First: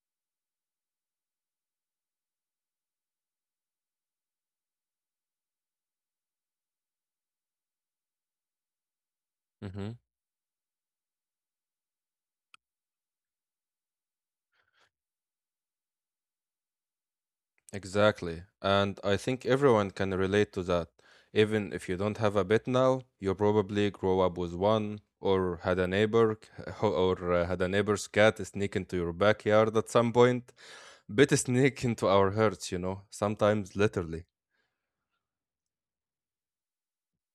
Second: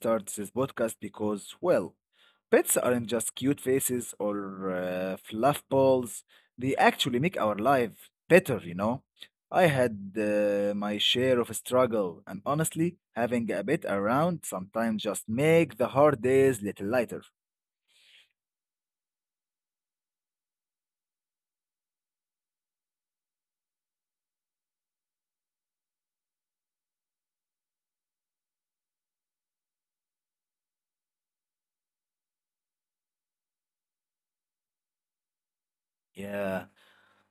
start this podcast because, well, pets aren't just cute faces or fluff balls. They actually make our life better, I hmm had my share of struggle, and honestly, having a pet around sometimes just make the hard days little lighter. Exactly. And I think everyone can relate to that. Even if you don't have a bit now, you probably grow up with one or had a neighbor or had a neighbor's cat sneak into your backyard at some point. Bit sneak into our hearts, you know, sometimes literally. Yeah.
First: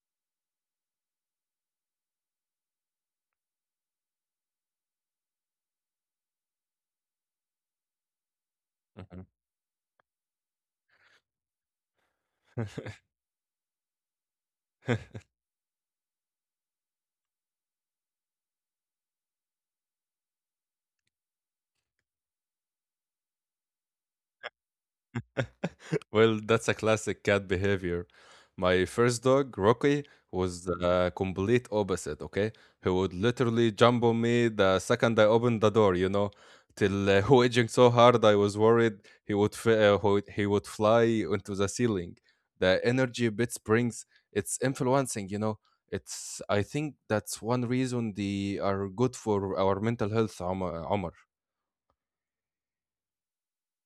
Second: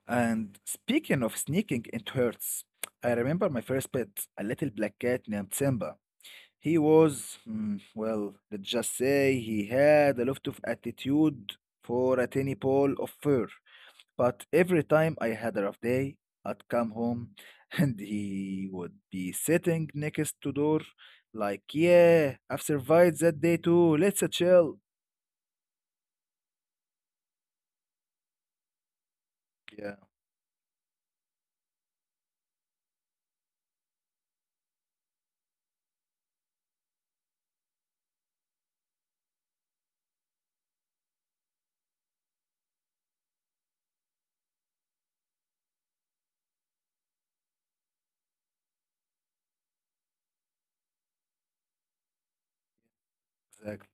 And speaking of sneaking, it hurts. I remember my first pet, a little black cat named Simba. He was, well, let's just Mhm. say he had a lot of attitude for a tiny ball of fur. But every time I had a rough day, I'd come home and he would be sitting next to door, like, yeah, I've survived that day too. Let's chill. Well, that's a classic cat behavior. My first dog, Yeah. Rocky, was the complete opposite, okay? He would literally jump on me the second I opened the door, you know, till wedging so hard I was worried he would he would fly into the ceiling. The energy Bits brings, it's influencing, you know. It's I think that's one reason they are good for our mental health, Omar. Omar. Exactly.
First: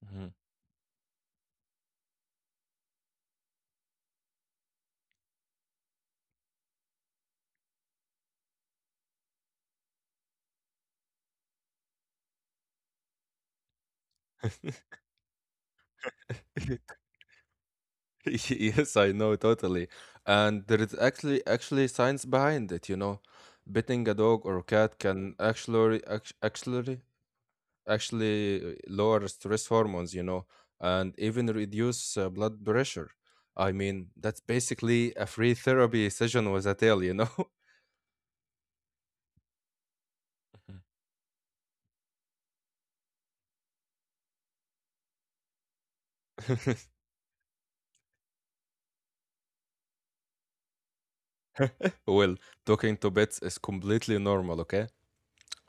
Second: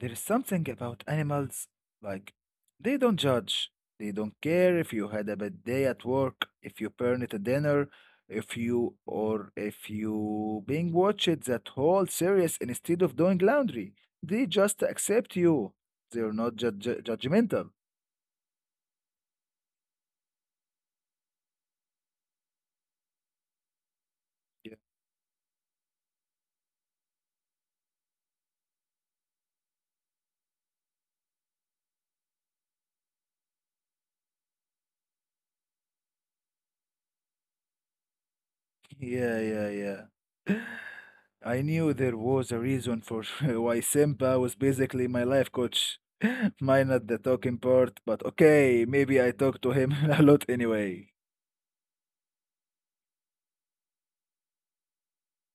There is Mhm. something about animals, like, they don't judge. They don't care if you had a bad day at work, if you burned a dinner, if you or if you being watched that whole series instead of doing laundry. They just accept you. They're not judge judgmental. Yes, I know totally. And there is actually science behind it, you know. Petting a dog or a cat can actually act- actually actually lower stress hormones, you know, and even reduce blood pressure. I mean, that's basically a free therapy session with a tail, you know. Yeah, yeah, yeah. I knew there was a reason for why Simba was basically my life coach. Mine at the talking part, but okay, maybe I talk to him a lot anyway. Well, talking to pets is completely normal, okay?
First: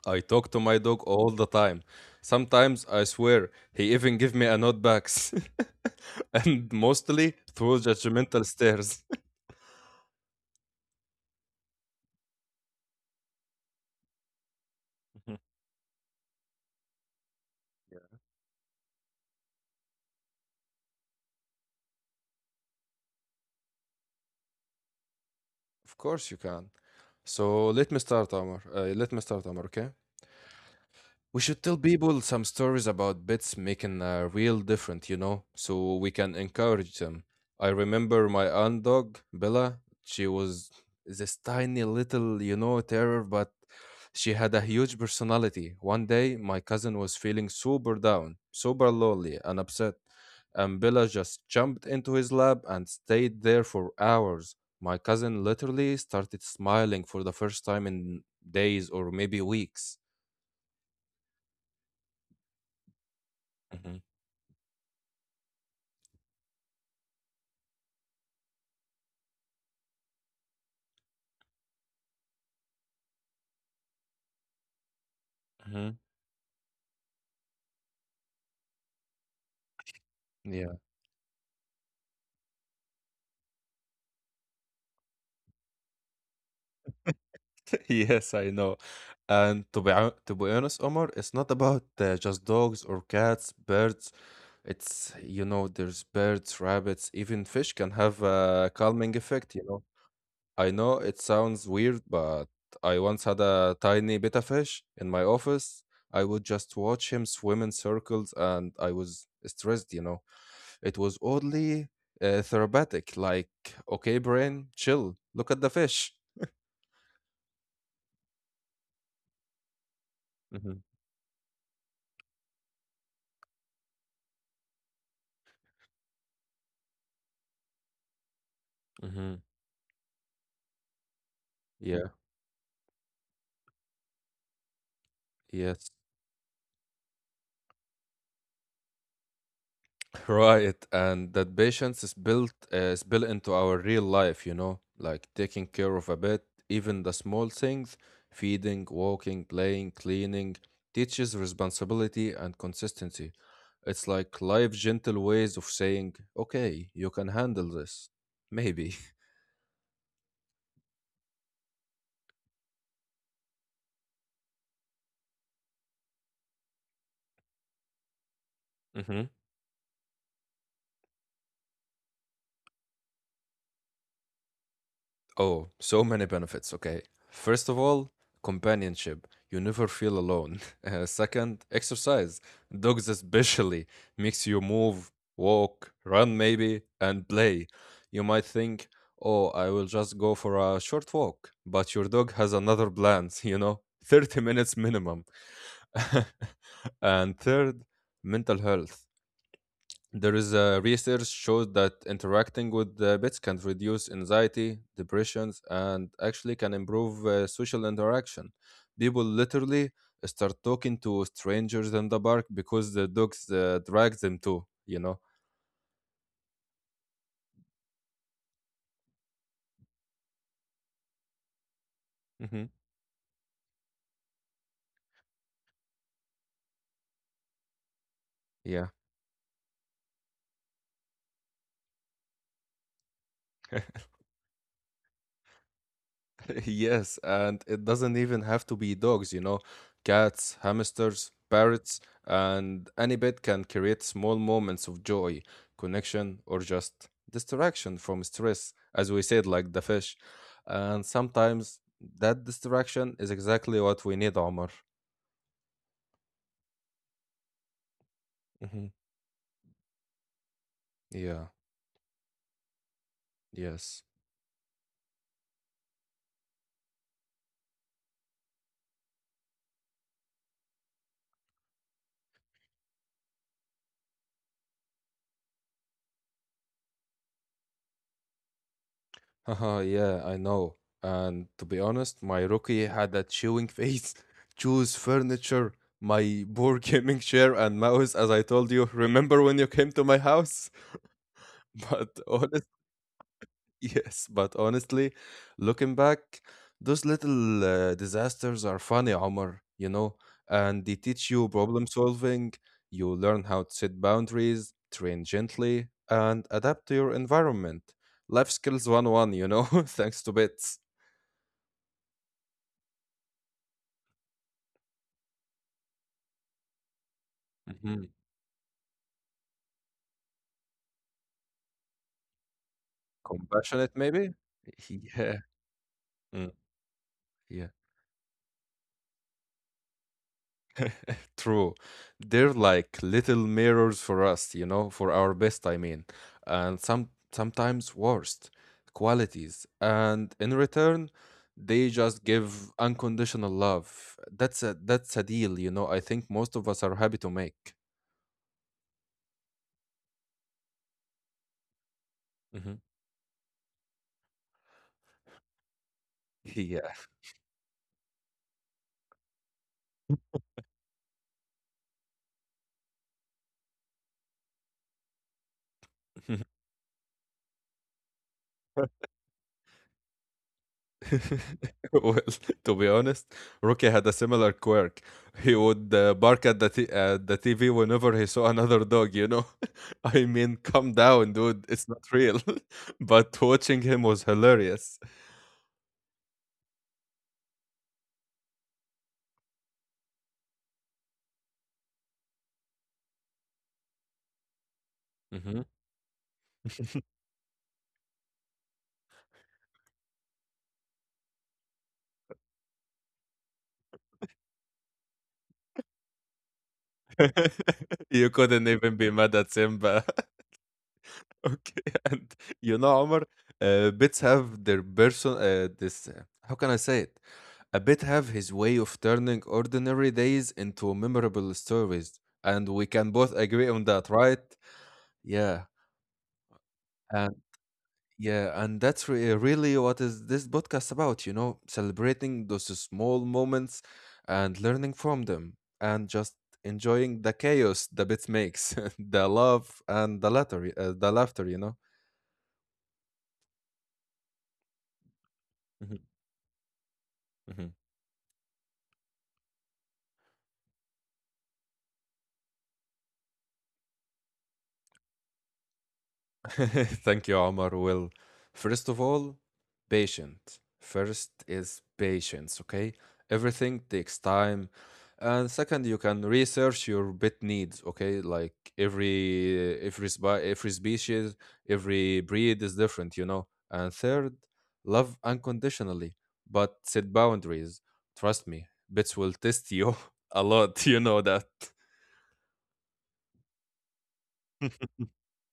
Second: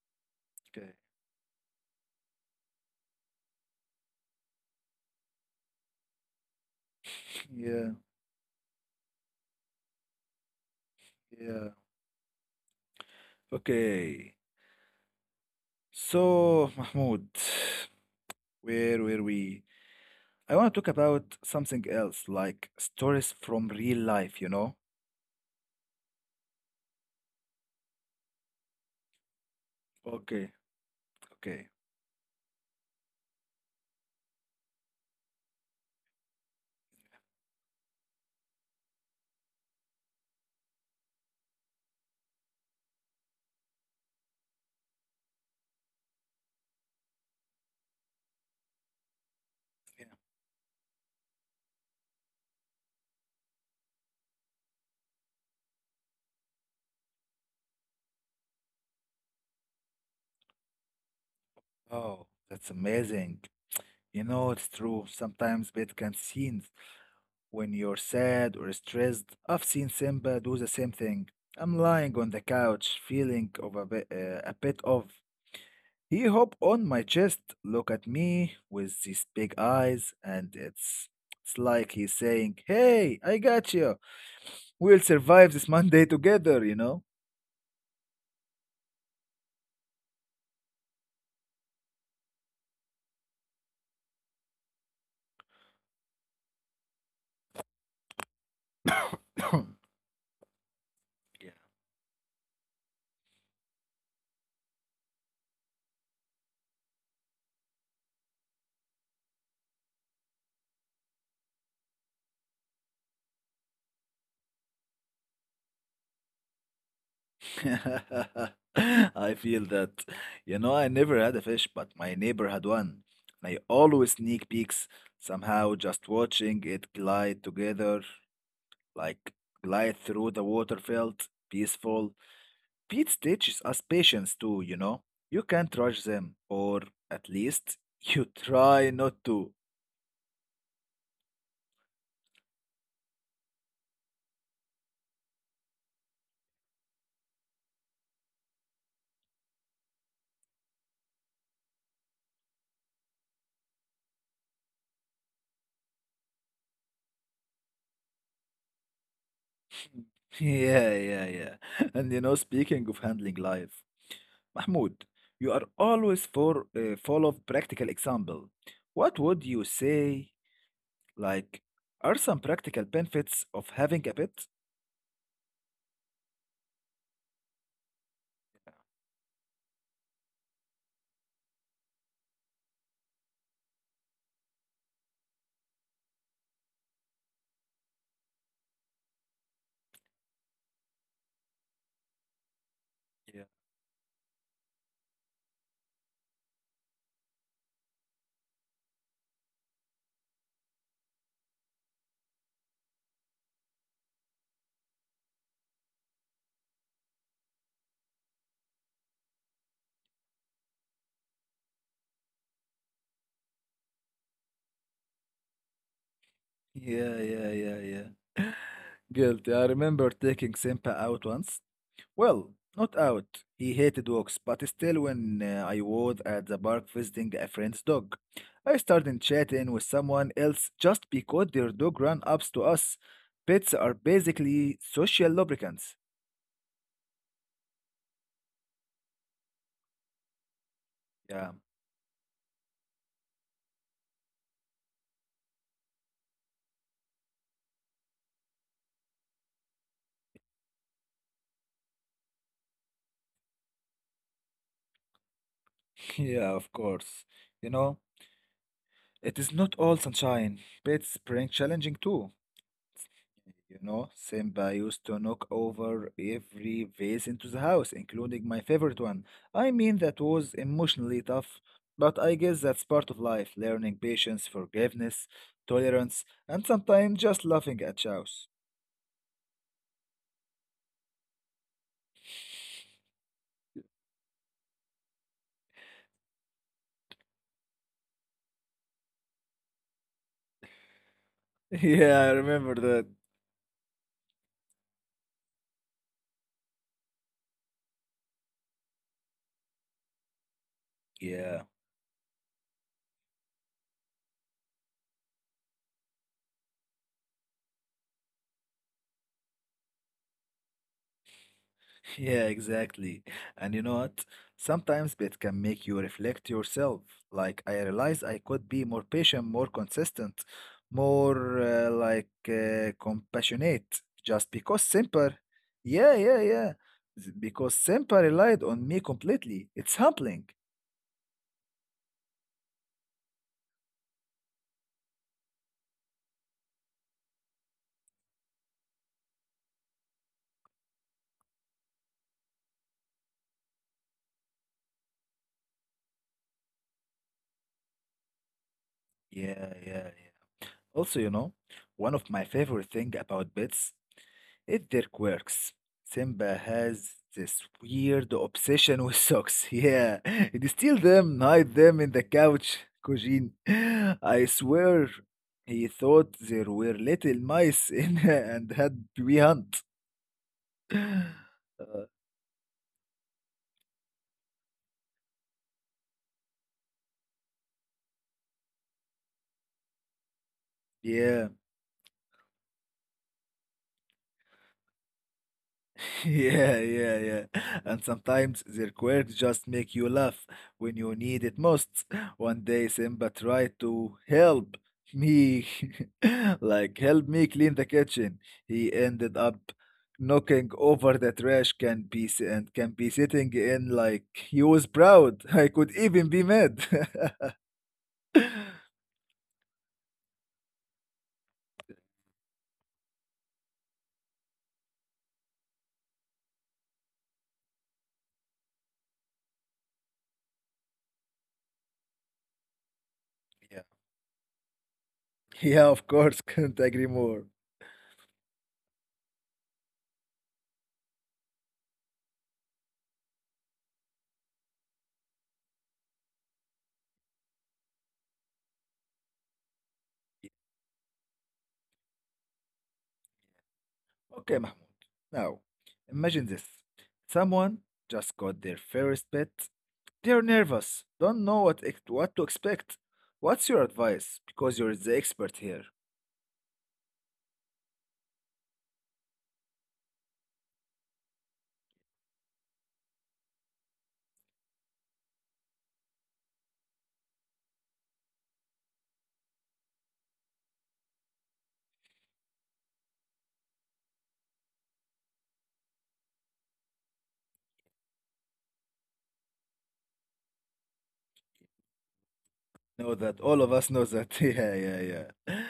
I talk to my Okay. dog all the time. Sometimes I swear he even give me a note back, and mostly through Yeah, judgmental stares. yeah. Okay. So, Mahmoud, where were we? I want to talk about something else, like stories from real life, you know? Of course you can. Let me start, Amar. Okay. Okay, We should tell okay. people some stories about bits making a real difference, you know, so we can encourage them. I remember my aunt dog, Bella. She was this tiny little, you know, terror, but she had a huge personality. One day, my cousin was feeling super down, super lonely, and upset. Yeah. And Bella just jumped into his lap and stayed there for hours. My cousin literally started smiling for the first time in days or maybe weeks. Oh, that's amazing. Mhm, You know, it's true. Sometimes bad can scenes when you're sad or stressed. I've seen Simba do the same thing. I'm lying on the couch, feeling of a bit of. mhm. He hop on my chest, look at me with these big eyes, and Yeah. it's like he's saying, "Hey, I got you. We'll survive this Monday together." You know. Yes, I know. And to be to be honest, Omar, it's not about just dogs or cats, birds. It's You know, there's birds, rabbits, even fish can have a calming effect, you know. I know it Yeah. sounds weird, but I once had a tiny betta fish in my office. I would just watch him swim in circles and I was stressed, you know. It was oddly therapeutic, like, okay, brain, chill, look at the fish. I feel that. You know, I hmm never had a fish, but my neighbor had one. And I always sneak peeks, somehow just watching it glide together, like hmm glide through the water felt peaceful. Yeah. Pete teaches us patience too, you know. You can't rush Yes, them, or at least you try not to. right. And that patience is built into our real life, you know, like taking care of a pet, even the small things, feeding, walking, playing, cleaning, teaches responsibility and consistency. It's like life gentle ways of saying, okay, you can handle this. Maybe. Yeah, yeah, yeah. And you know, speaking of handling life, Mahmoud, you are always for full of practical example. What would you say? Like, are some practical benefits of having a pet? Oh, so many benefits. Okay. First of all, companionship. You never feel alone. Second, exercise. Dogs especially makes you move, walk, run maybe, and play. You might think, "Oh, I will just go for a short walk," but your dog has another Yeah, plans, you know, 30 minutes minimum. And third, mental health. There is a research shows that interacting with the pets can reduce anxiety, depressions, and actually can improve social interaction. People literally start talking to strangers in the park because the dogs drag them to, you know? yeah, yeah, yeah, yeah. Guilty. I remember taking Simpa out once. Well, hmm not out. He hated walks, but still, when I was at the park visiting a friend's dog, I Yeah. started chatting with someone else just because their dog ran up to us. Pets are basically social lubricants. Yes, and it doesn't even have to be dogs, you know. Cats, hamsters, Yeah. parrots, and any pet can create small moments of joy, connection, or just distraction from stress, as we said, like the fish. And sometimes that distraction is exactly what we need, Omar. Yeah, of course. You know, hmm it is not all sunshine. Pets spring Yeah, challenging too. You know, yes. Simba used to knock over every vase into the house, including my favorite one. I mean, that was emotionally tough, but I guess that's part of life, learning patience, forgiveness, tolerance, and sometimes just laughing at chows. Haha, yeah, I know. And to be honest, my rookie had a chewing face, choose furniture, my poor gaming chair and mouse, as I told you. Remember when you came to my house? But Yeah, I honest, remember that. yes, but honestly, looking back, those little disasters are funny, Omar, you know, and they teach you Yeah. problem solving. You learn how to set boundaries, train gently, and adapt to your environment. Life skills 101, you know, thanks to bits. Yeah, exactly. And you know what? Sometimes it can make you reflect yourself. Like, I Mhm. realize I could be more patient, more consistent, more like Compassionate, compassionate maybe? just because Yeah. Simper. Yeah, Mm, yeah, yeah. Yeah. Because Simper relied on me completely. It's humbling. True. They're like little mirrors for us, you know, for our best, I mean, and sometimes worst qualities. And in return, they just give unconditional love. That's a deal, you know, I think most of us are happy to make. Yeah, yeah, yeah. Also, you know, one of my Mhm. favorite thing about bits It Dirk works. Simba Yeah. has this weird obsession with socks. Yeah, he'd steal them, hide them in the couch, Kojin. I swear he thought there were little mice in and had we hunt. Uh, Well, to be honest, Rocky had a similar quirk. He would bark at the t- at the TV whenever he saw another dog. You know, I mean, calm yeah. down, dude. It's not real. But watching him was hilarious. Yeah, yeah, yeah. And sometimes their quirks just make you laugh when you need it most. One day Simba tried to help Mhm. me, like help me clean the kitchen. He ended up knocking over the trash can piece and can be sitting in like he was proud. I could even be mad. You couldn't even be mad at Simba. Okay, and you know, Omar, bits have their person. This how can I say it? A bit have his way of turning ordinary days into memorable stories, and we can both Yeah. agree on that, right? Yeah, Yeah, of course, couldn't agree more. and yeah, and that's really what is this podcast about. You know, celebrating those small moments and learning from them, and just enjoying the chaos the bit makes, the love and the laughter. You know. Okay, Mahmoud. Now, Mhm, imagine this. Someone mhm. just got their first pet. They're nervous, don't know what, what to expect. What's your advice? Because you're the expert here. Thank you, Omar. Well, first of all, patient. First is patience, okay? Everything takes time. And second, you can research your pet needs, okay? Like every species, every breed is different, you know. And third, love unconditionally, but set boundaries. Trust me, pets will test you a lot, you know that. Know that all of us know that. Yeah, yeah, yeah.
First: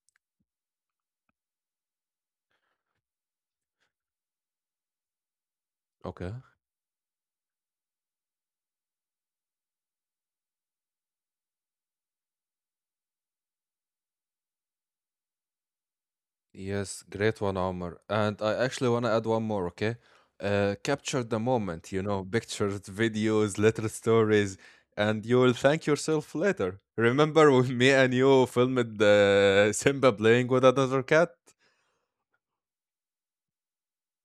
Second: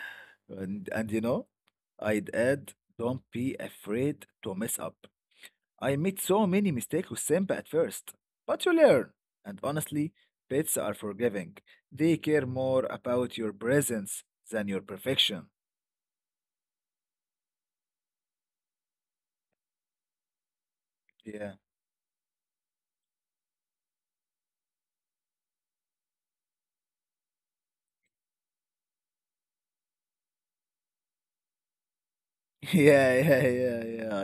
And you know, I'd add, don't be afraid to mess up. I made Okay. so many mistakes with Simba at first, but you learn. And honestly, pets are forgiving. They care more about your presence than your perfection. Yes, great one, Omar. And I actually want to add one more, okay? Capture the Yeah. moment, you know, pictures, videos, little stories, and you will thank yourself later. Remember when me and you filmed the Simba playing with another cat? Yeah, yeah, yeah, yeah.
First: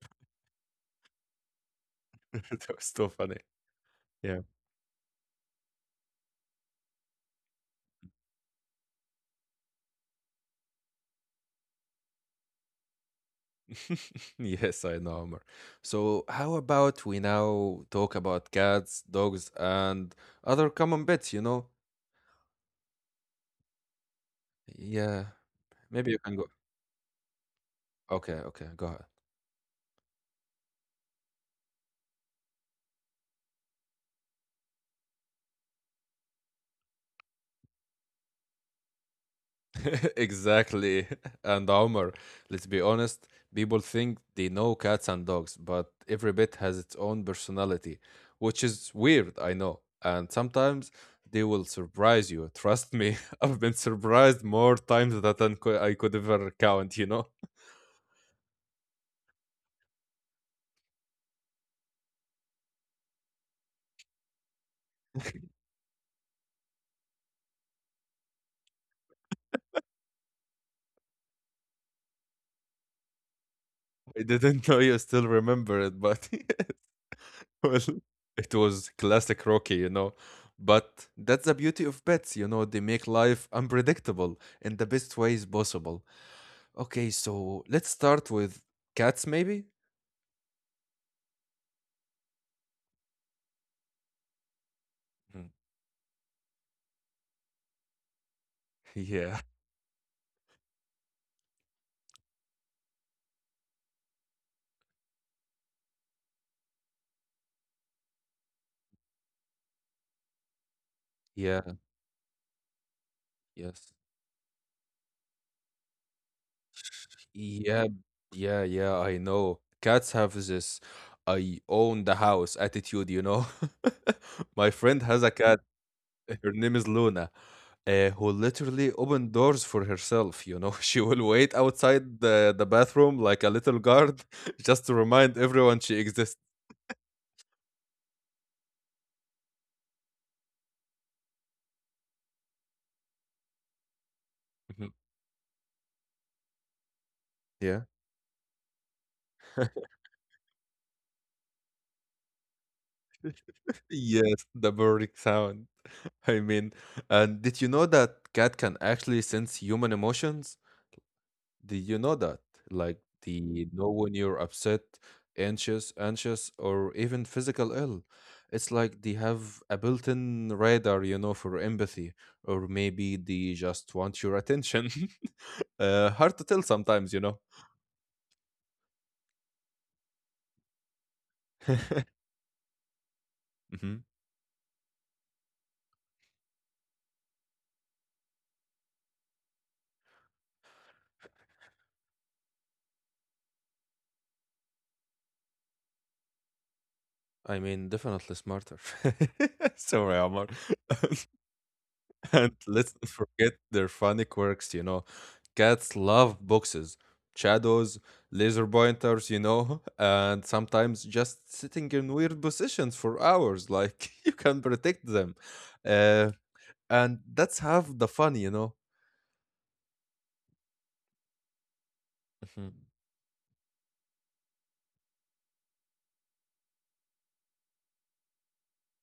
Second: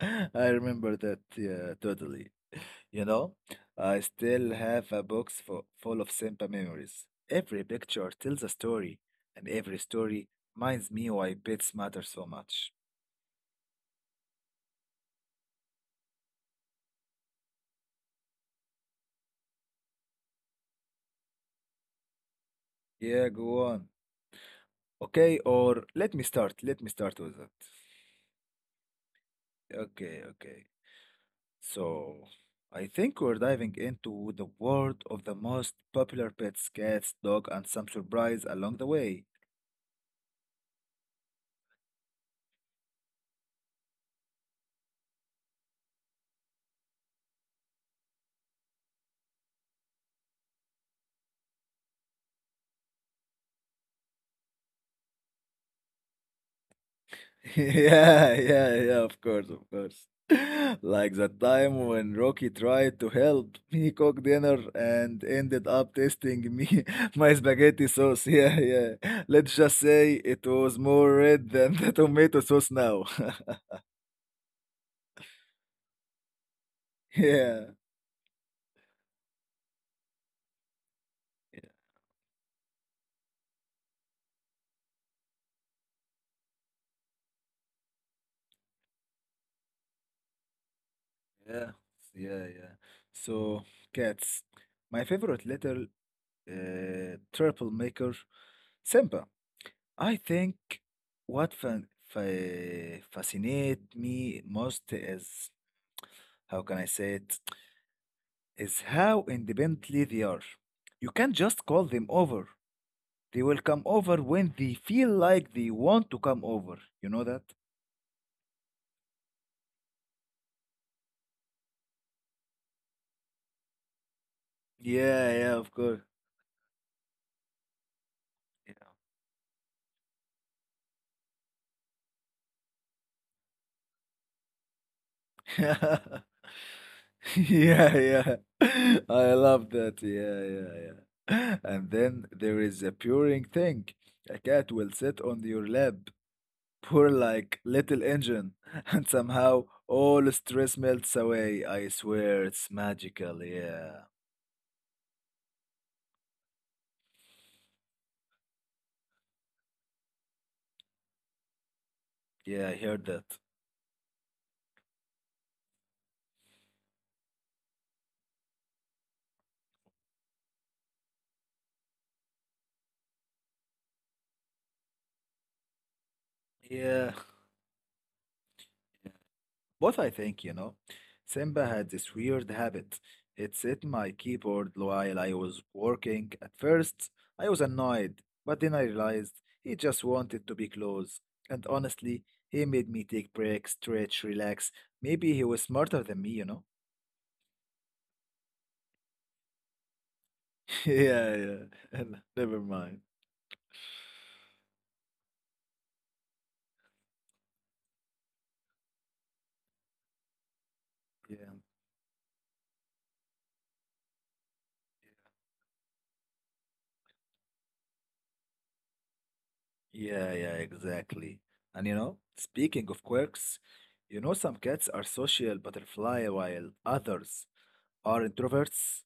I, I remember that. Yeah, totally. That was You so know, funny. I Yeah. still have a box full of Simba memories. Every picture tells a story, and every story reminds me why pets matter so much. Yes, I know, Omar. So, how about we now talk about cats, dogs, and other common pets, you know? Yeah, go on. Yeah. Okay, Maybe you or can go. let me start. Let me start with it. Okay, okay, go ahead. Okay, okay. So, I think we're diving into the world of the most popular pets, cats, dog, and some surprise along the way. Exactly. And Omar, let's be honest, people think they know cats and dogs, but every bit has its own personality, which is weird, I know. And sometimes they will surprise you. Trust me, I've been surprised more times than I could ever count, you know? Yeah, yeah, yeah, of course, of course. Like that time when Rocky tried to help me cook dinner and ended up tasting me my spaghetti sauce. Yeah, yeah. Let's just say it was more red than the tomato sauce now. I didn't know you still remember it, but well, Yeah, it was classic Rocky, you know? But that's the beauty yeah, of pets, you know, they make life unpredictable in the best ways possible. Okay, so let's start with cats, maybe? yeah, yeah, yeah. So, cats. My favorite Mm. little turtle maker, Simba. Yeah. I think what fascinate me most is how can I say it is how independently they are. You can't just Yeah, call them over. They will come yes. over when they feel like they want to come over. You know that? Yeah, yeah, I know. Cats have this I own the house attitude, you know? My friend has Yeah, a yeah, cat. of course. Her name is Luna, who literally opened doors for herself, you know? She will wait outside the bathroom like a little guard just to remind everyone she Yeah, exists. yeah, yeah. I love that. Yeah, yeah, yeah. And then there is a purring thing. A cat will Mhm. sit on your lap poor like Yeah. little engine, and somehow all stress melts away. I swear it's magical. Yeah, Yes, the purring sound. I mean, and did you know that cat can actually sense human emotions? Did you know that? yeah, I Like heard that. they know when you're upset, anxious, or even physical ill. It's like they have a built-in radar, you know, for empathy, or maybe they just want your attention. Hard to tell Yeah, sometimes, you know. but I think, you know, Simba had this weird habit. It hit Mhm. my keyboard while I was working. At first, I was annoyed, but then I realized he just wanted to be close. And honestly, he made me take breaks, stretch, relax. Maybe he was smarter than me, you know? I mean, definitely smarter. Sorry, Omar. Yeah, yeah. And Never let's mind. not forget their funny quirks, you know. Cats love boxes, shadows, laser pointers, you know, and sometimes Yeah. just sitting in weird positions for hours, like you can protect them. Uh, and that's half the fun, you know. Yeah, yeah, exactly. And you know, Mhm. speaking of quirks, you know, some cats are social butterfly while others are introverts.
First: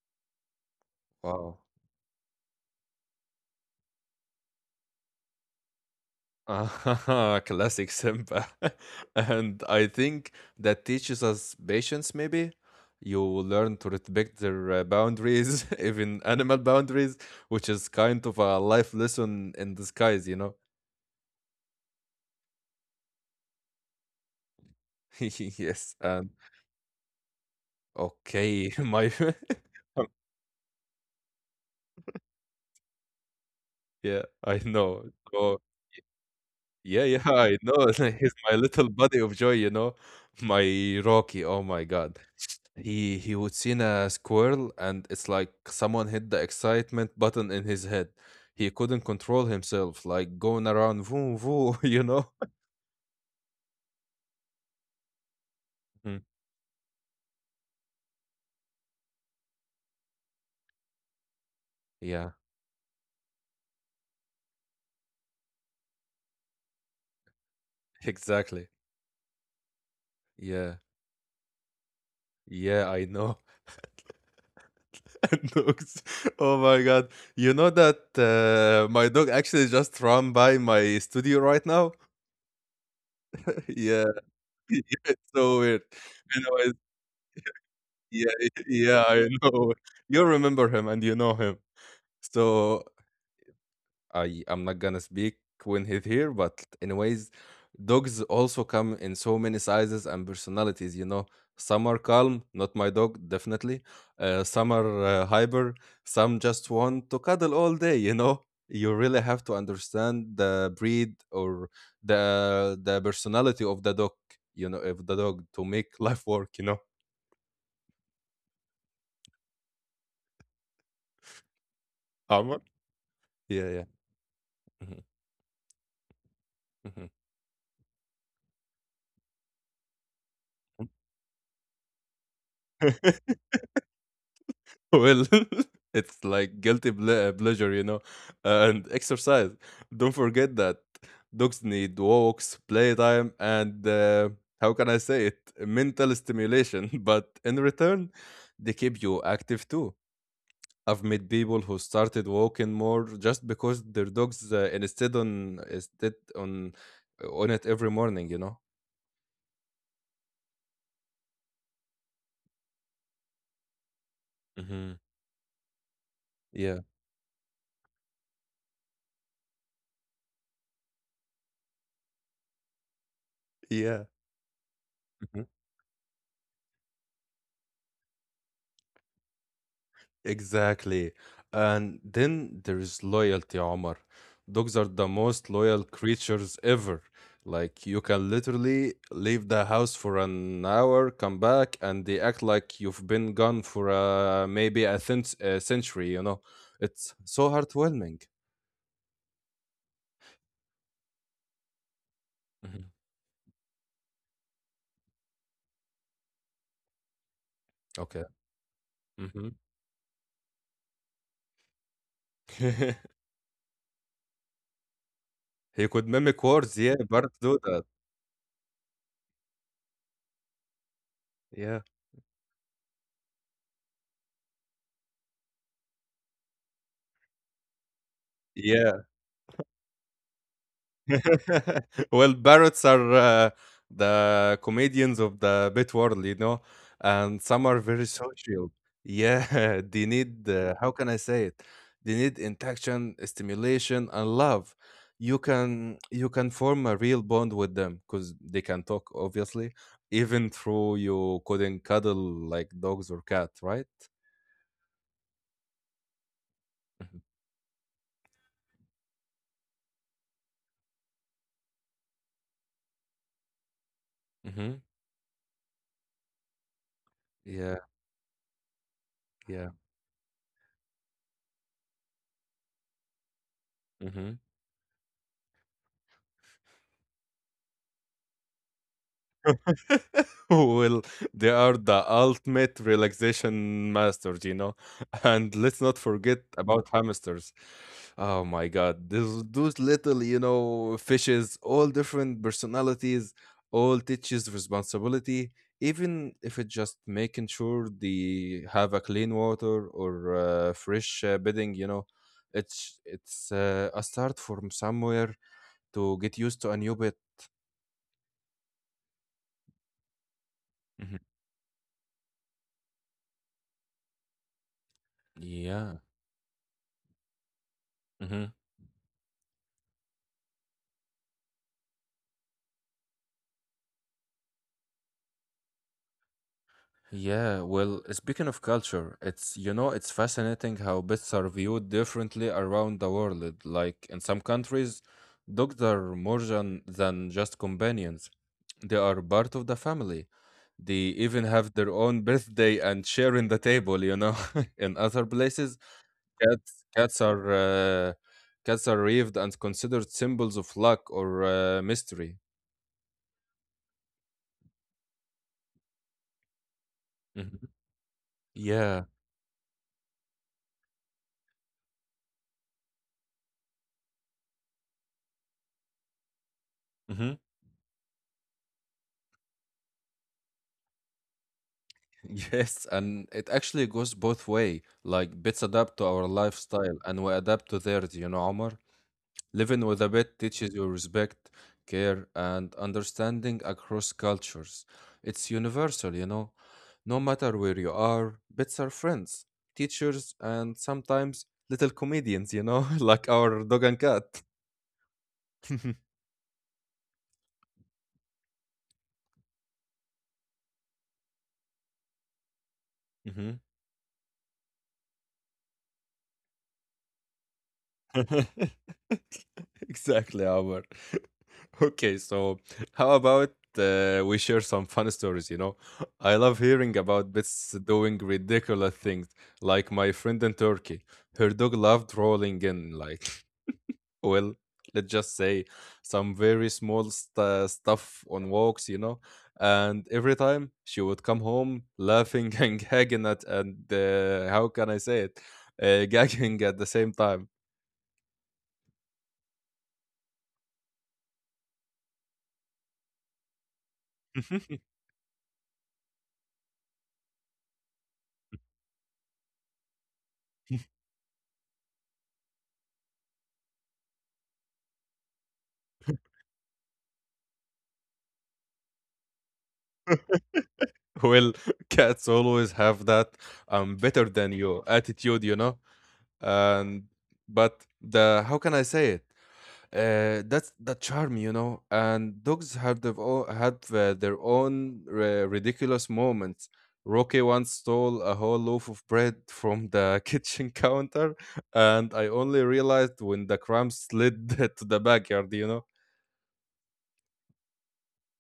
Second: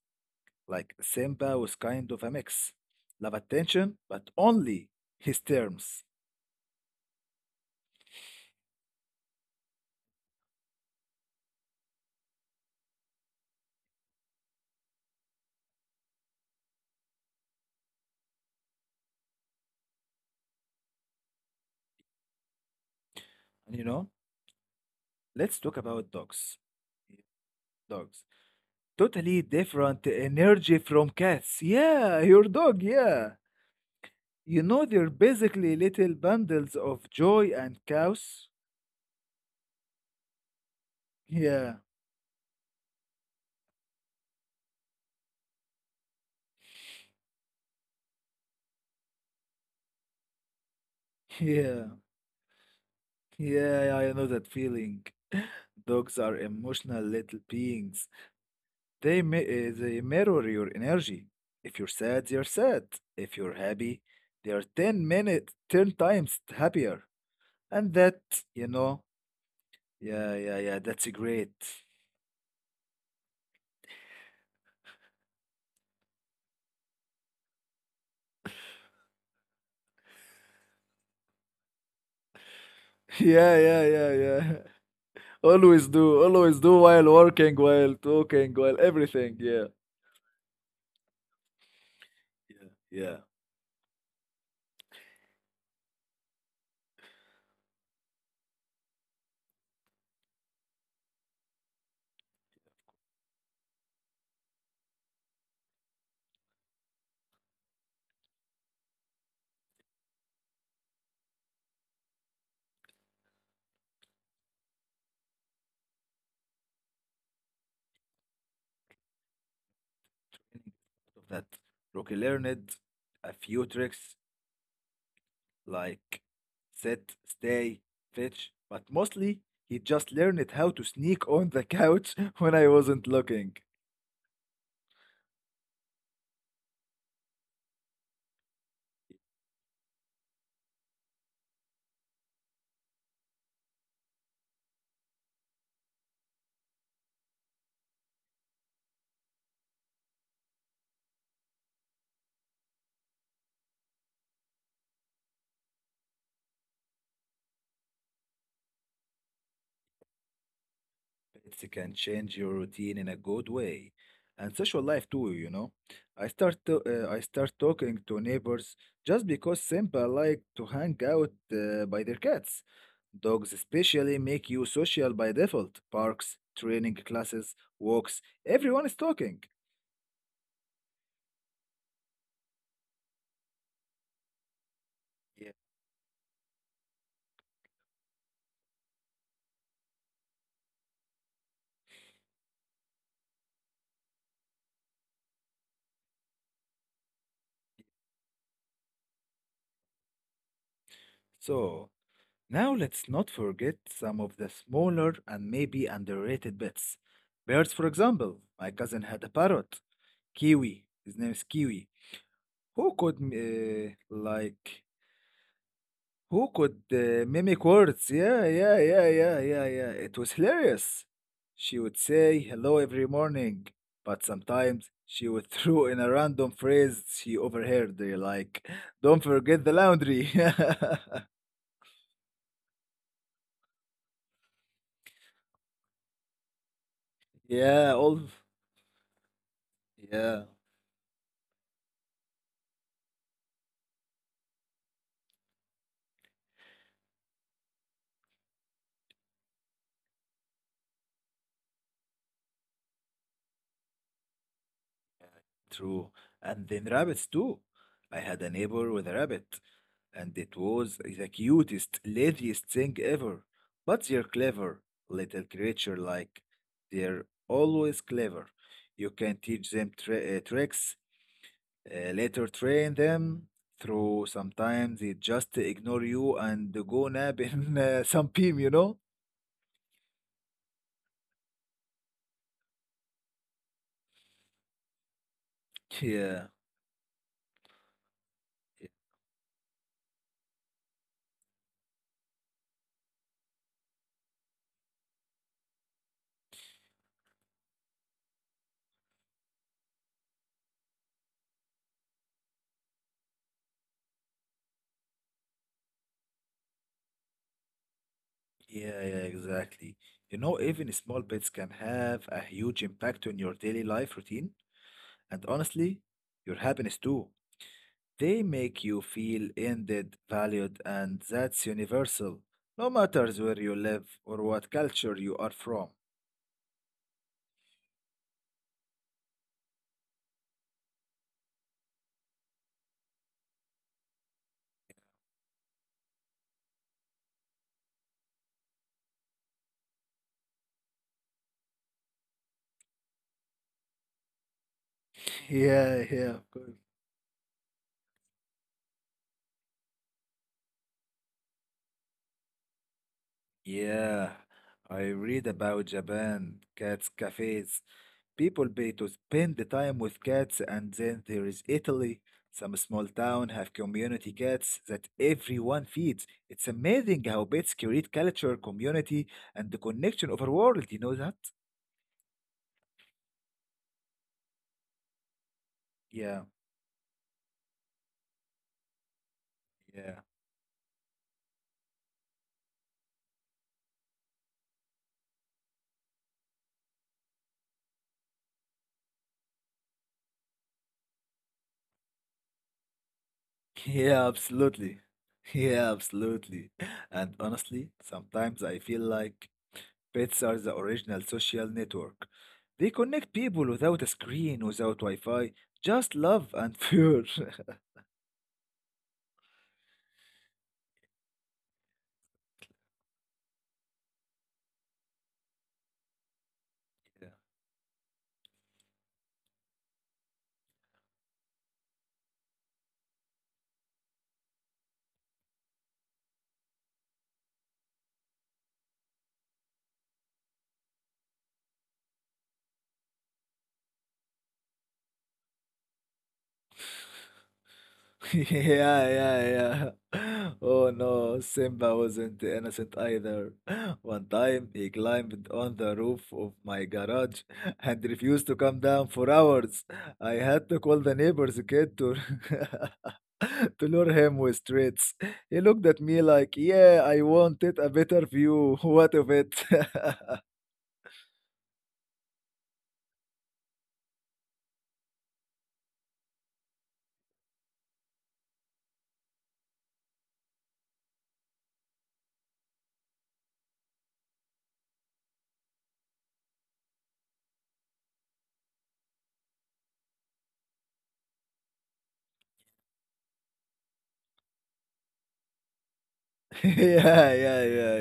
Like Simba Wow. was kind of a mix. Love attention, but only his terms. Ah, classic Simba. And I think that teaches us patience, maybe. You learn to respect their boundaries, even animal boundaries, which is kind of a life lesson in disguise, you know? And you know, let's talk Yes. about And dogs. Dogs. okay, my. Totally different energy from cats. Yeah, your dog, yeah. Yeah, You I know, they're know. basically So, little bundles of yeah, joy I and know. chaos. He's my little buddy of joy, you know? My Rocky. Oh Yeah, my God. He would seen a squirrel and it's like someone hit the excitement button in his head. He couldn't control himself, like going around voo yeah. voo, you know? Yeah, I know that feeling. Dogs are Mhm. emotional little beings. They mirror your energy. If you're sad, Yeah, they're sad. If you're happy, they are 10 minutes, ten times happier. And that, you exactly. know, yeah, yeah, yeah, Yeah. that's great. Yeah, I know. And dogs. Oh my god. You know that my dog actually just ran by my studio right now? Yeah, yeah, Yeah. yeah, yeah. Yeah, it's so weird. Always Anyways, do while working, while yeah, talking, while yeah, I everything. Yeah, know. You remember him and you know him. yeah, So yeah. I am not gonna speak when he's here, but anyways, dogs also come in so many sizes and personalities. You know, some are calm, not my dog, definitely. Some are hyper. Some just want to cuddle all day. You know, you really have to understand the breed or the personality of the dog. You know, of the dog to make life work. You know, That Rocky Amr? learned a few Yeah, yeah. tricks Mhm, like mhm. sit, stay, fetch, but mostly he just learned how to sneak on the couch when I wasn't looking. Well, it's like guilty pleasure, and exercise. Don't forget that dogs need walks, playtime, and how can I say it? Mental stimulation. But in return, they keep you active too. I've met people who started walking more just because their dogs instead on it every morning. Pets can change your routine in a good way, and social Hmm. life too. You know, Yeah. I start talking to neighbors just because simple like to hang out by their cats. Dogs Yeah. especially make you social by default. Parks, training classes, walks, everyone is talking. Exactly. And then there is loyalty, Omar. Dogs are the most Yeah. loyal creatures ever. Like, you can literally leave the house for an hour, come back, and they act like you've been gone for maybe a century. It's so heartwarming. So Mhm. now let's not forget some of the smaller and maybe underrated pets. Birds, for Okay. example, my cousin had a Hmm. parrot, Kiwi. His name is Kiwi Who could m- uh, like He could mimic who words. could Yeah, birds do mimic that. words? Yeah, yeah, yeah, yeah, yeah, yeah. It was hilarious. She Yeah. would say hello every morning, but sometimes she would throw in a random phrase she overheard, like Yeah. "Don't forget the laundry." Well, parrots are the comedians of the bit world, and some are yeah, very all social. Yeah, they need, yeah, how can I say it? They need interaction, stimulation, and love. You can form a real bond with them because they can talk, obviously, even through you couldn't cuddle like dogs or cat, right? true. And then rabbits too. I had a neighbor with a rabbit. And it was the cutest, laziest thing ever. But they're Mm-hmm. clever, little creature like. They're Yeah, always clever. You can yeah. teach them tricks, later train them through. Hmm. Sometimes they just ignore you and go nap in some beam, you know? Well, they are the ultimate relaxation masters. And let's not forget Yeah, about hamsters. Oh my y- God, those little, fishes, all different personalities, all teaches responsibility. Even if it's just making sure they have a clean water or fresh bedding, it's it's a start from somewhere to get used to a new bit. yeah, yeah, exactly. You know, Mhm. even small bits can have a huge impact on your daily life routine, and Yeah. honestly, your happiness too. They make you feel ended, valued, and that's universal, no matters where you live or what culture you are from. Yeah, well, speaking of culture, it's fascinating how pets are viewed differently around the world. Like in some countries, dogs are more than just companions. They are part of the family. They even have their own birthday and share in the table. In other places, Yeah, yeah, cats of course. cats are uh, cats are revered and considered symbols of luck or mystery. Yeah, I read about Japan, cats Mhm. cafes, people pay Yeah. to spend the time with cats, and then there is Italy. Some small town have community cats that everyone feeds. It's amazing Mhm. how pets create culture, community, and the connection of our world. You know that? Yes, and it actually goes both way. Like bits adapt to our Yeah, lifestyle and we adapt to theirs, Omar. Living with a yeah, pet teaches you respect, care, and understanding across cultures. It's universal. No matter where you are, bits are friends, teachers, and sometimes little comedians, like our dog and yeah, cat. absolutely. Yeah, absolutely. And honestly, sometimes I feel like pets are the original social network. They connect Mhm. people without a screen, without Wi-Fi, just love and fear. Exactly, Amar. Okay, so how about we share some fun stories. I love hearing Yeah. about pets doing ridiculous things, like my friend in Turkey. Her dog loved rolling in, like, well, let's just say some very small st stuff on walks. And every time she would come home laughing and gagging at, and how can I say it? Gagging at the same time. Yeah. Yeah, yeah, Oh no, Simba wasn't innocent either. One time he climbed on the roof of my garage and refused to come down for hours. I had to call the neighbor's kid to, to lure him with treats. He looked at me like, "Yeah, I wanted a better view. What of it?" Well, cats always have that "I'm better than you" attitude. And but the how can I say it? That's the charm. And dogs have their own ridiculous moments. Rocky once stole a whole loaf of bread from the kitchen counter, and I only realized when the crumbs slid to the backyard. yeah, yeah, yeah,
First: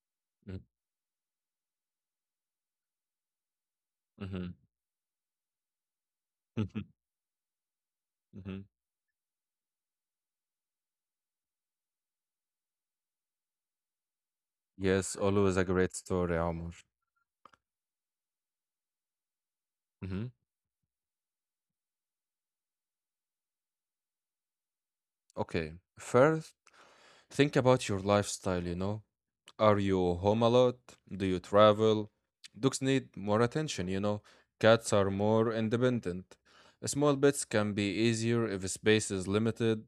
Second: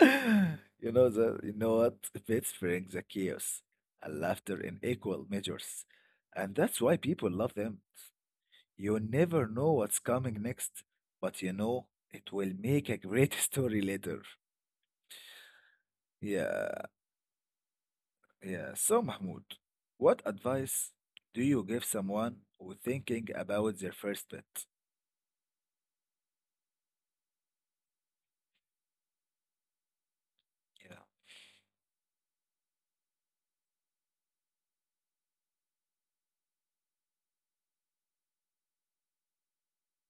yeah. You know what? Pets bring the chaos and Mm-hmm. laughter in equal measures. And that's why people love them. You never know what's coming next, but you know it will make a great story later. Yes, always a great story, amor. Yeah, yeah. So Mahmoud, what advice do you give someone who thinking about their first pet? Okay, first, think about your lifestyle. Are you home a lot? Yeah. Do you travel? Dogs need more attention. Cats are more independent. Small pets can be easier if space is limited.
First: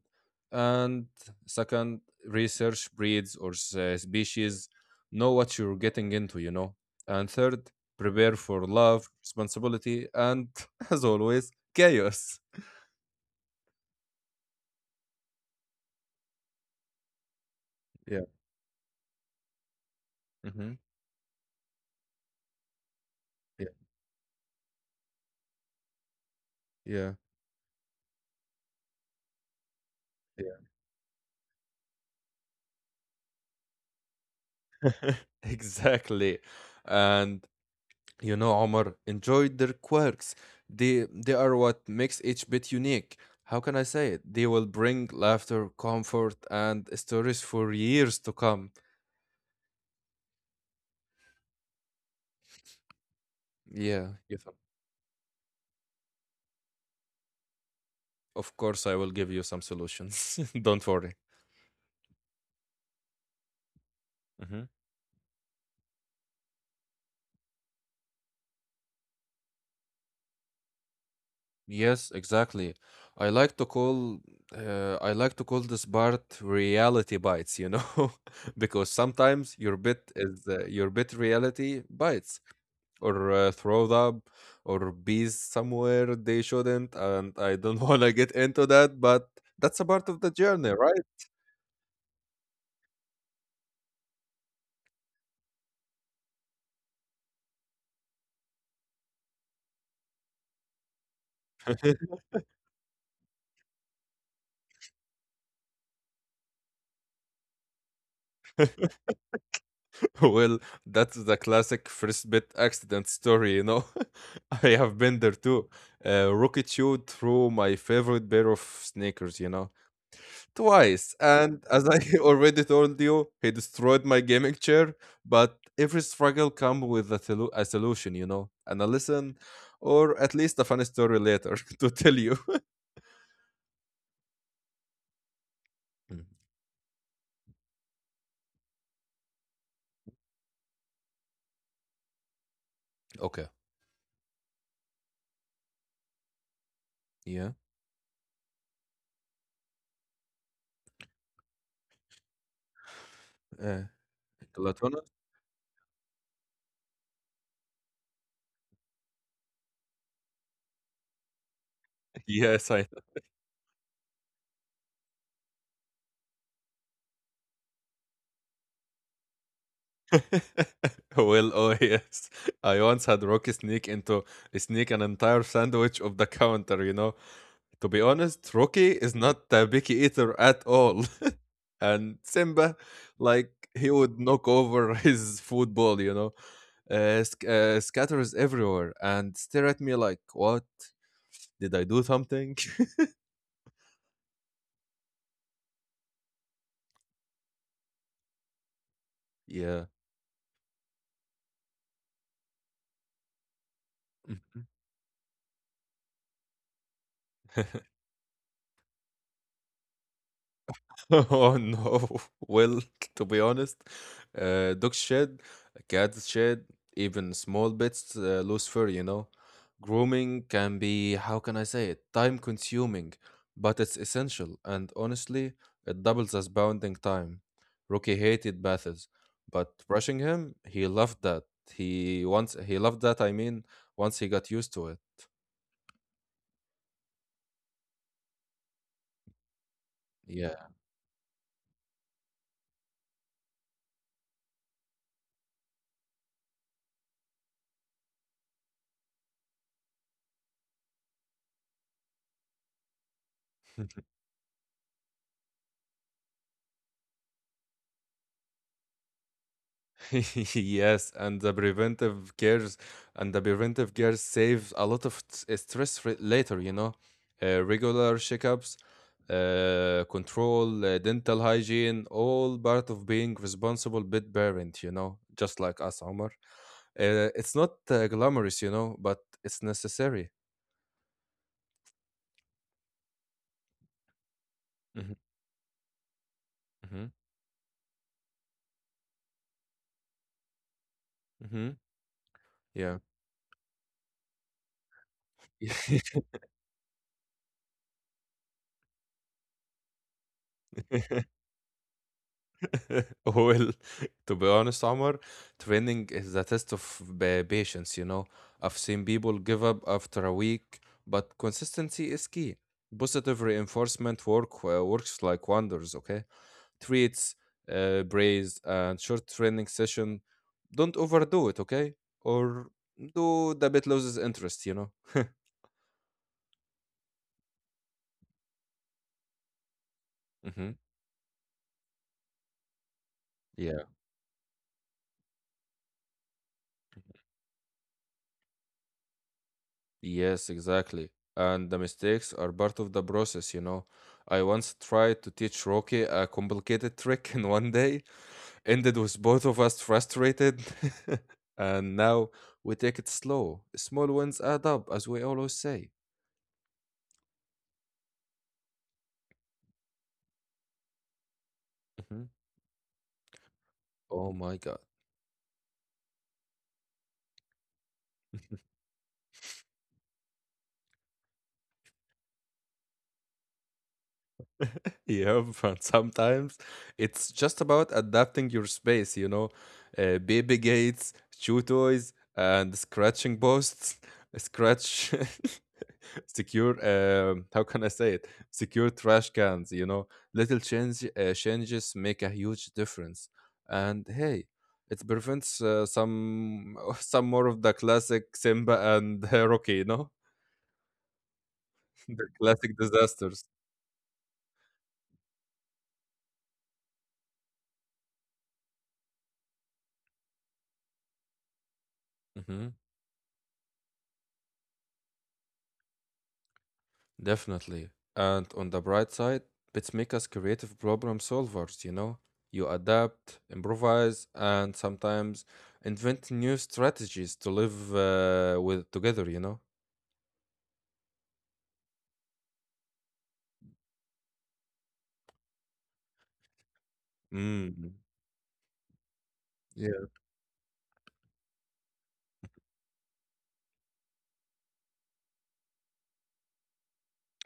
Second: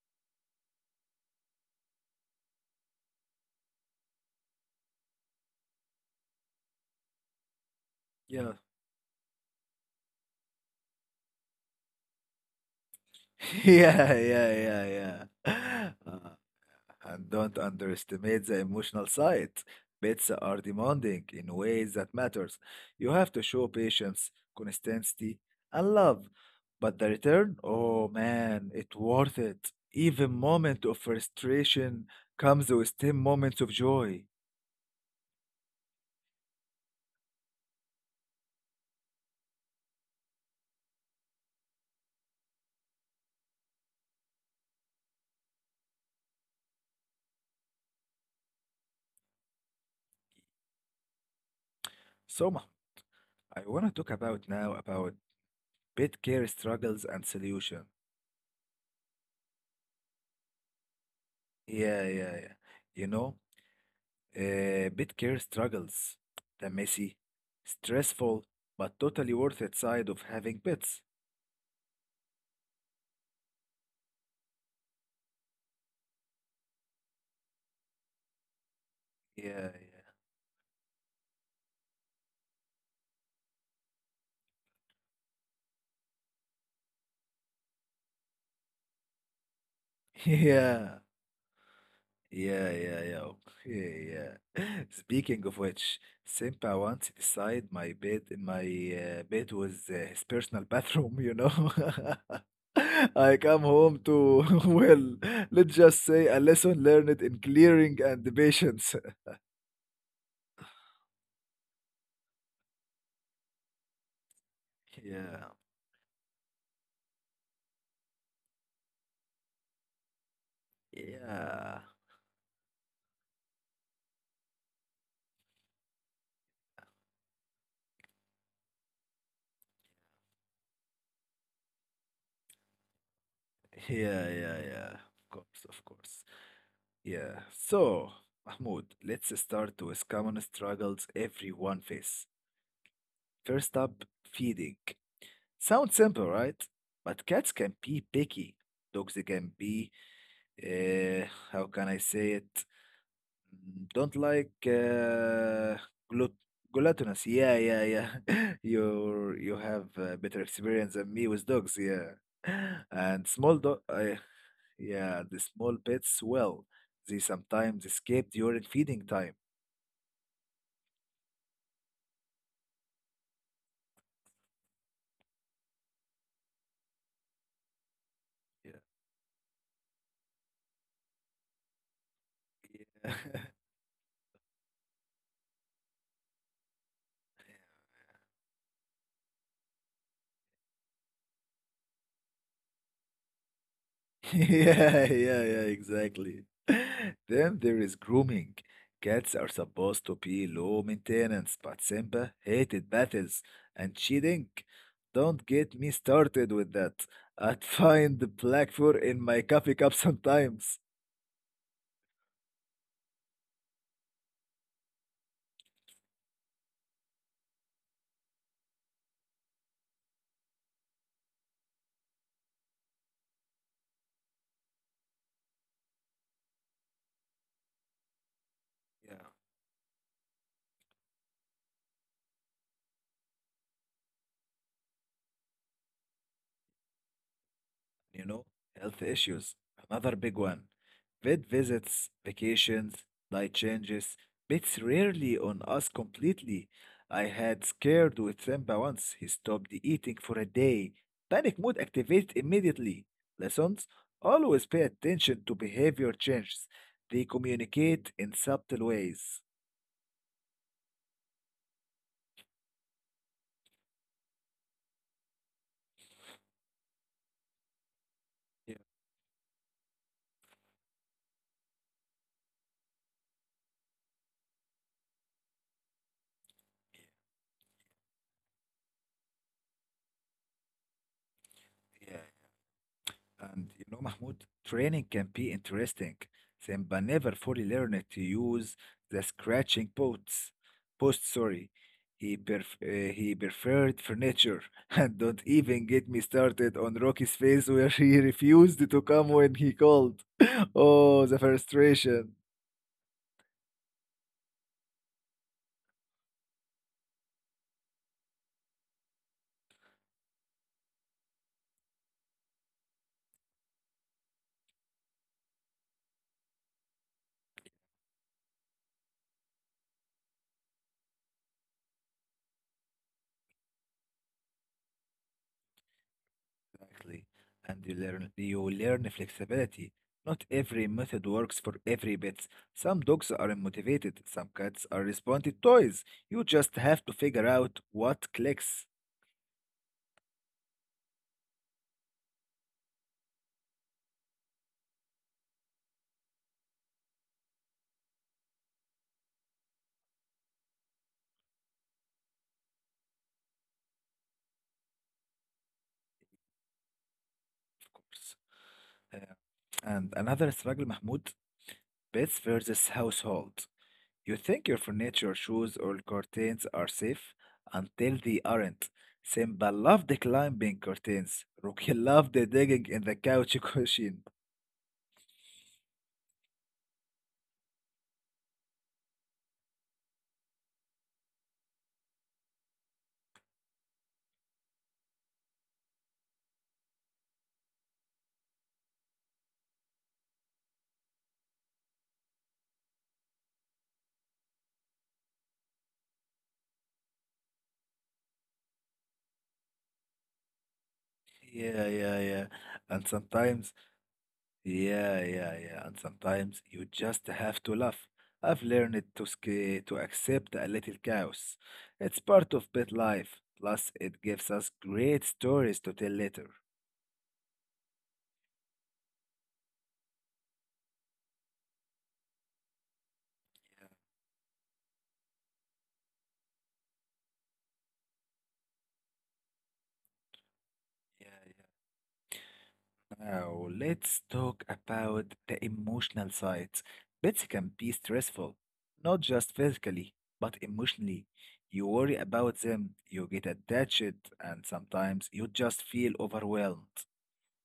And second, research breeds or species. Know what you're getting into. And third, prepare Yeah. for love, responsibility, and as always, chaos. Yeah, yeah, yeah, yeah. And don't Yeah. underestimate the emotional side. Pets are Hmm. demanding in ways that matters. You have to show Yeah. patience, consistency, and love. But the Yeah. return, oh man, it's worth it. Even moment of frustration comes with 10 moments of joy. Exactly. And you know, Omar, enjoy their quirks. They are what makes each bit unique. How can I say it? They will bring laughter, comfort, and stories for years to come. So Mah, I want to talk Yeah, about you now about pet care struggles and solution. of course I will give you some solutions. Don't worry. Yeah, yeah, yeah. You know, Mhm. Pet care struggles the messy, stressful, but totally worth it side of having pets. Yes, exactly. I like to call I like to call this part reality bites, because Yeah, sometimes your bit reality bites or throw up or be somewhere they shouldn't and I don't want to get into that but that's a part yeah, of the journey yeah, right yeah, yeah, yeah, okay, yeah. Speaking of which, Simpa once decided my bed, my bed was his personal bathroom. You know, I come home to, well, let's just say a lesson learned in clearing and patience. well that's the classic first bit accident story. I have been there Yeah, too rocket shoot through my favorite pair of sneakers. Twice, and yeah. as I already told you, he destroyed my gaming chair. But every struggle comes with a solution, and a lesson, or at least a funny story later to tell you. Yeah, yeah, yeah. Of course, of course. Mm. Yeah. So, Mahmoud, let's start with common struggles everyone face. Okay. First up, feeding. Sounds simple, right? But cats Yeah. can be picky. Dogs can be, uh, how can I say it? Mm, Uh, don't like Latona? Glut glutinous. Yeah, yeah, yeah. You have better experience than me with dogs. Yeah. Yes, I. And small dog. Yeah, the small pets, well, they sometimes escape during feeding time. Well, oh yes. I once had Rocky sneak an entire sandwich of the counter, to be honest, Yeah, Rocky is not a picky eater at all. And Simba, like, he would knock over his food bowl, scatters everywhere and stare at me like, what? Did I do something? yeah, yeah, yeah, exactly. Then there is grooming. Cats are yeah. supposed to be low maintenance, but Simba hated battles and cheating. Don't get me started with that. I'd find the black fur in my coffee cup sometimes. Oh no. Well, to be honest, dogs shed, cats shed, even small bits lose fur. Grooming can be, how can I say it, time consuming, but it's essential, and honestly, it doubles as bounding time. Rocky hated baths, but brushing him, he loved that. He loved that, I mean, once he got used to it. You know, health issues, another big one. Yeah. Vet visits, vacations, diet changes, pets rarely on us completely. I had scared with Simba once. He stopped eating for a day. Panic mode activated immediately. Lessons always pay attention to behavior changes. They communicate in subtle ways. Yes, and the preventive care saves a lot of stress later, you know. Regular Yeah, checkups, control, dental hygiene, all part of being responsible pet parent, just like us, Omar. It's not glamorous, but it's necessary. yeah. And you know, Mahmoud, training can Hmm. be interesting, then but Hmm. never fully learned to use the scratching posts. Post, sorry. Hmm. Yeah. He preferred furniture, and don't even get me started on Rocky's face where he refused to come when he called. Oh, the frustration. Well, to be honest, Omar, training is the test of patience, you know. I've seen people give up after a week, but consistency is key. Positive reinforcement works like wonders, okay? Treats, praise, and short training session. Don't overdo it, okay? Or do the bit loses interest. Exactly. And you learn flexibility. Not every Mm-hmm. method works for every bit. Some dogs are motivated, some cats are responsive toys. You just have to figure out what clicks, Yes, exactly. And the mistakes are part of the process. I once tried to teach Rocky a complicated trick in one day, ended with both of us frustrated. And now we take it slow. Small wins add up, as we always say. of course. Uh, and another struggle, Mahmoud, pets Mhm. versus household. You Oh think my your God. furniture, shoes, or curtains are safe until they aren't. Simba loved climbing curtains. Rookie loved digging in the couch cushion. Yeah, but sometimes it's just about adapting your space, baby gates, chew toys, and scratching posts, scratch, secure, how can I say it? Secure trash cans, little changes make a huge difference. And hey, it prevents some some more of the classic Simba and Rocky, Yeah, yeah, the yeah. classic And disasters. sometimes Yeah, yeah, yeah. And sometimes you just have to laugh. I've learned to accept a little chaos. It's part of Mm-hmm. pet life. Plus, it gives us great stories to tell later. Definitely. And on the bright side, bits make us creative problem solvers, you know? You adapt, Yeah, improvise, and sometimes invent new strategies to live with together. yeah, yeah. Now, let's talk about the emotional sides. Pets can be Mm. stressful, not just physically, Yeah. but emotionally. You worry about them, you get attached, and sometimes you just feel overwhelmed.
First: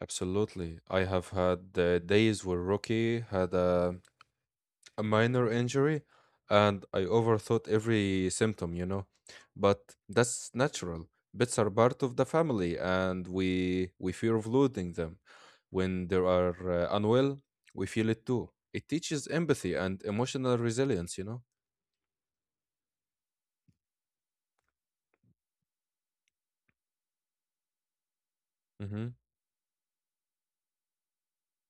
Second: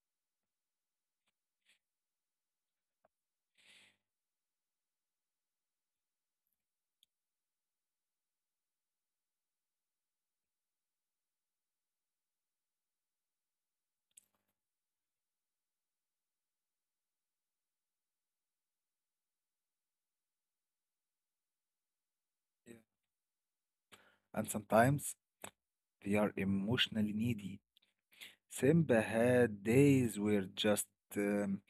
Absolutely. I have had days where Rocky had a minor injury and I overthought every symptom. But that's natural. Pets are part of the family and we fear of losing them. When they are unwell, we feel it too. It teaches empathy and emotional resilience. Yeah. And sometimes they are emotionally needy. Simba Hmm. had days where just um,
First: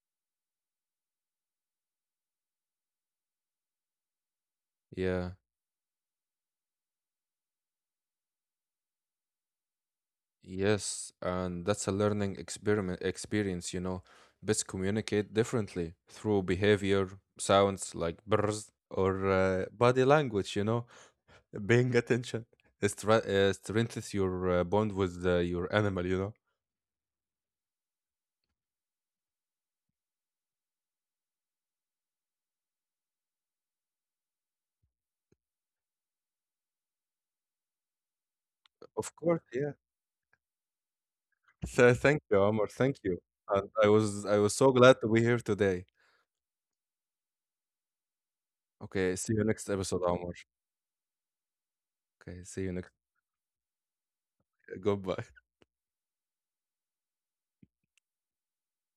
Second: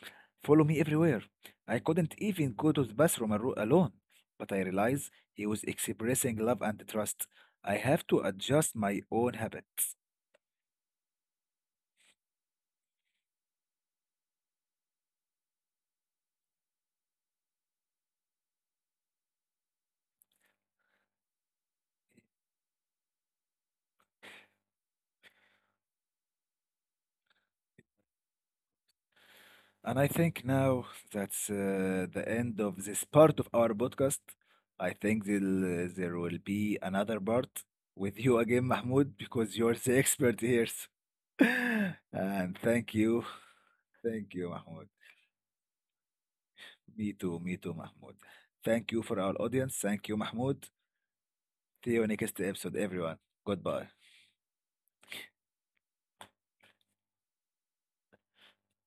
follow me everywhere. I couldn't even go to the bathroom alone. But I realized Yeah. he was expressing love and trust. I have to adjust my own habits. Yes, and that's a learning experiment experience, you know. Pets communicate differently through behavior, sounds like brrs, or body language. Paying attention strengthens your bond with your animal. And I think now that's the end of this part of our podcast. I think there will be another part with you again, Of course, Mahmoud, yeah. because you're the expert here. So thank you, Omar. and Thank you. thank you. And I was so Thank you, glad to be Mahmoud. here today. Me too, Mahmoud. Okay, Thank see you you for next our episode, audience. Omar. Thank you, Mahmoud. See Okay, you see you next next. episode, everyone. Goodbye. Goodbye.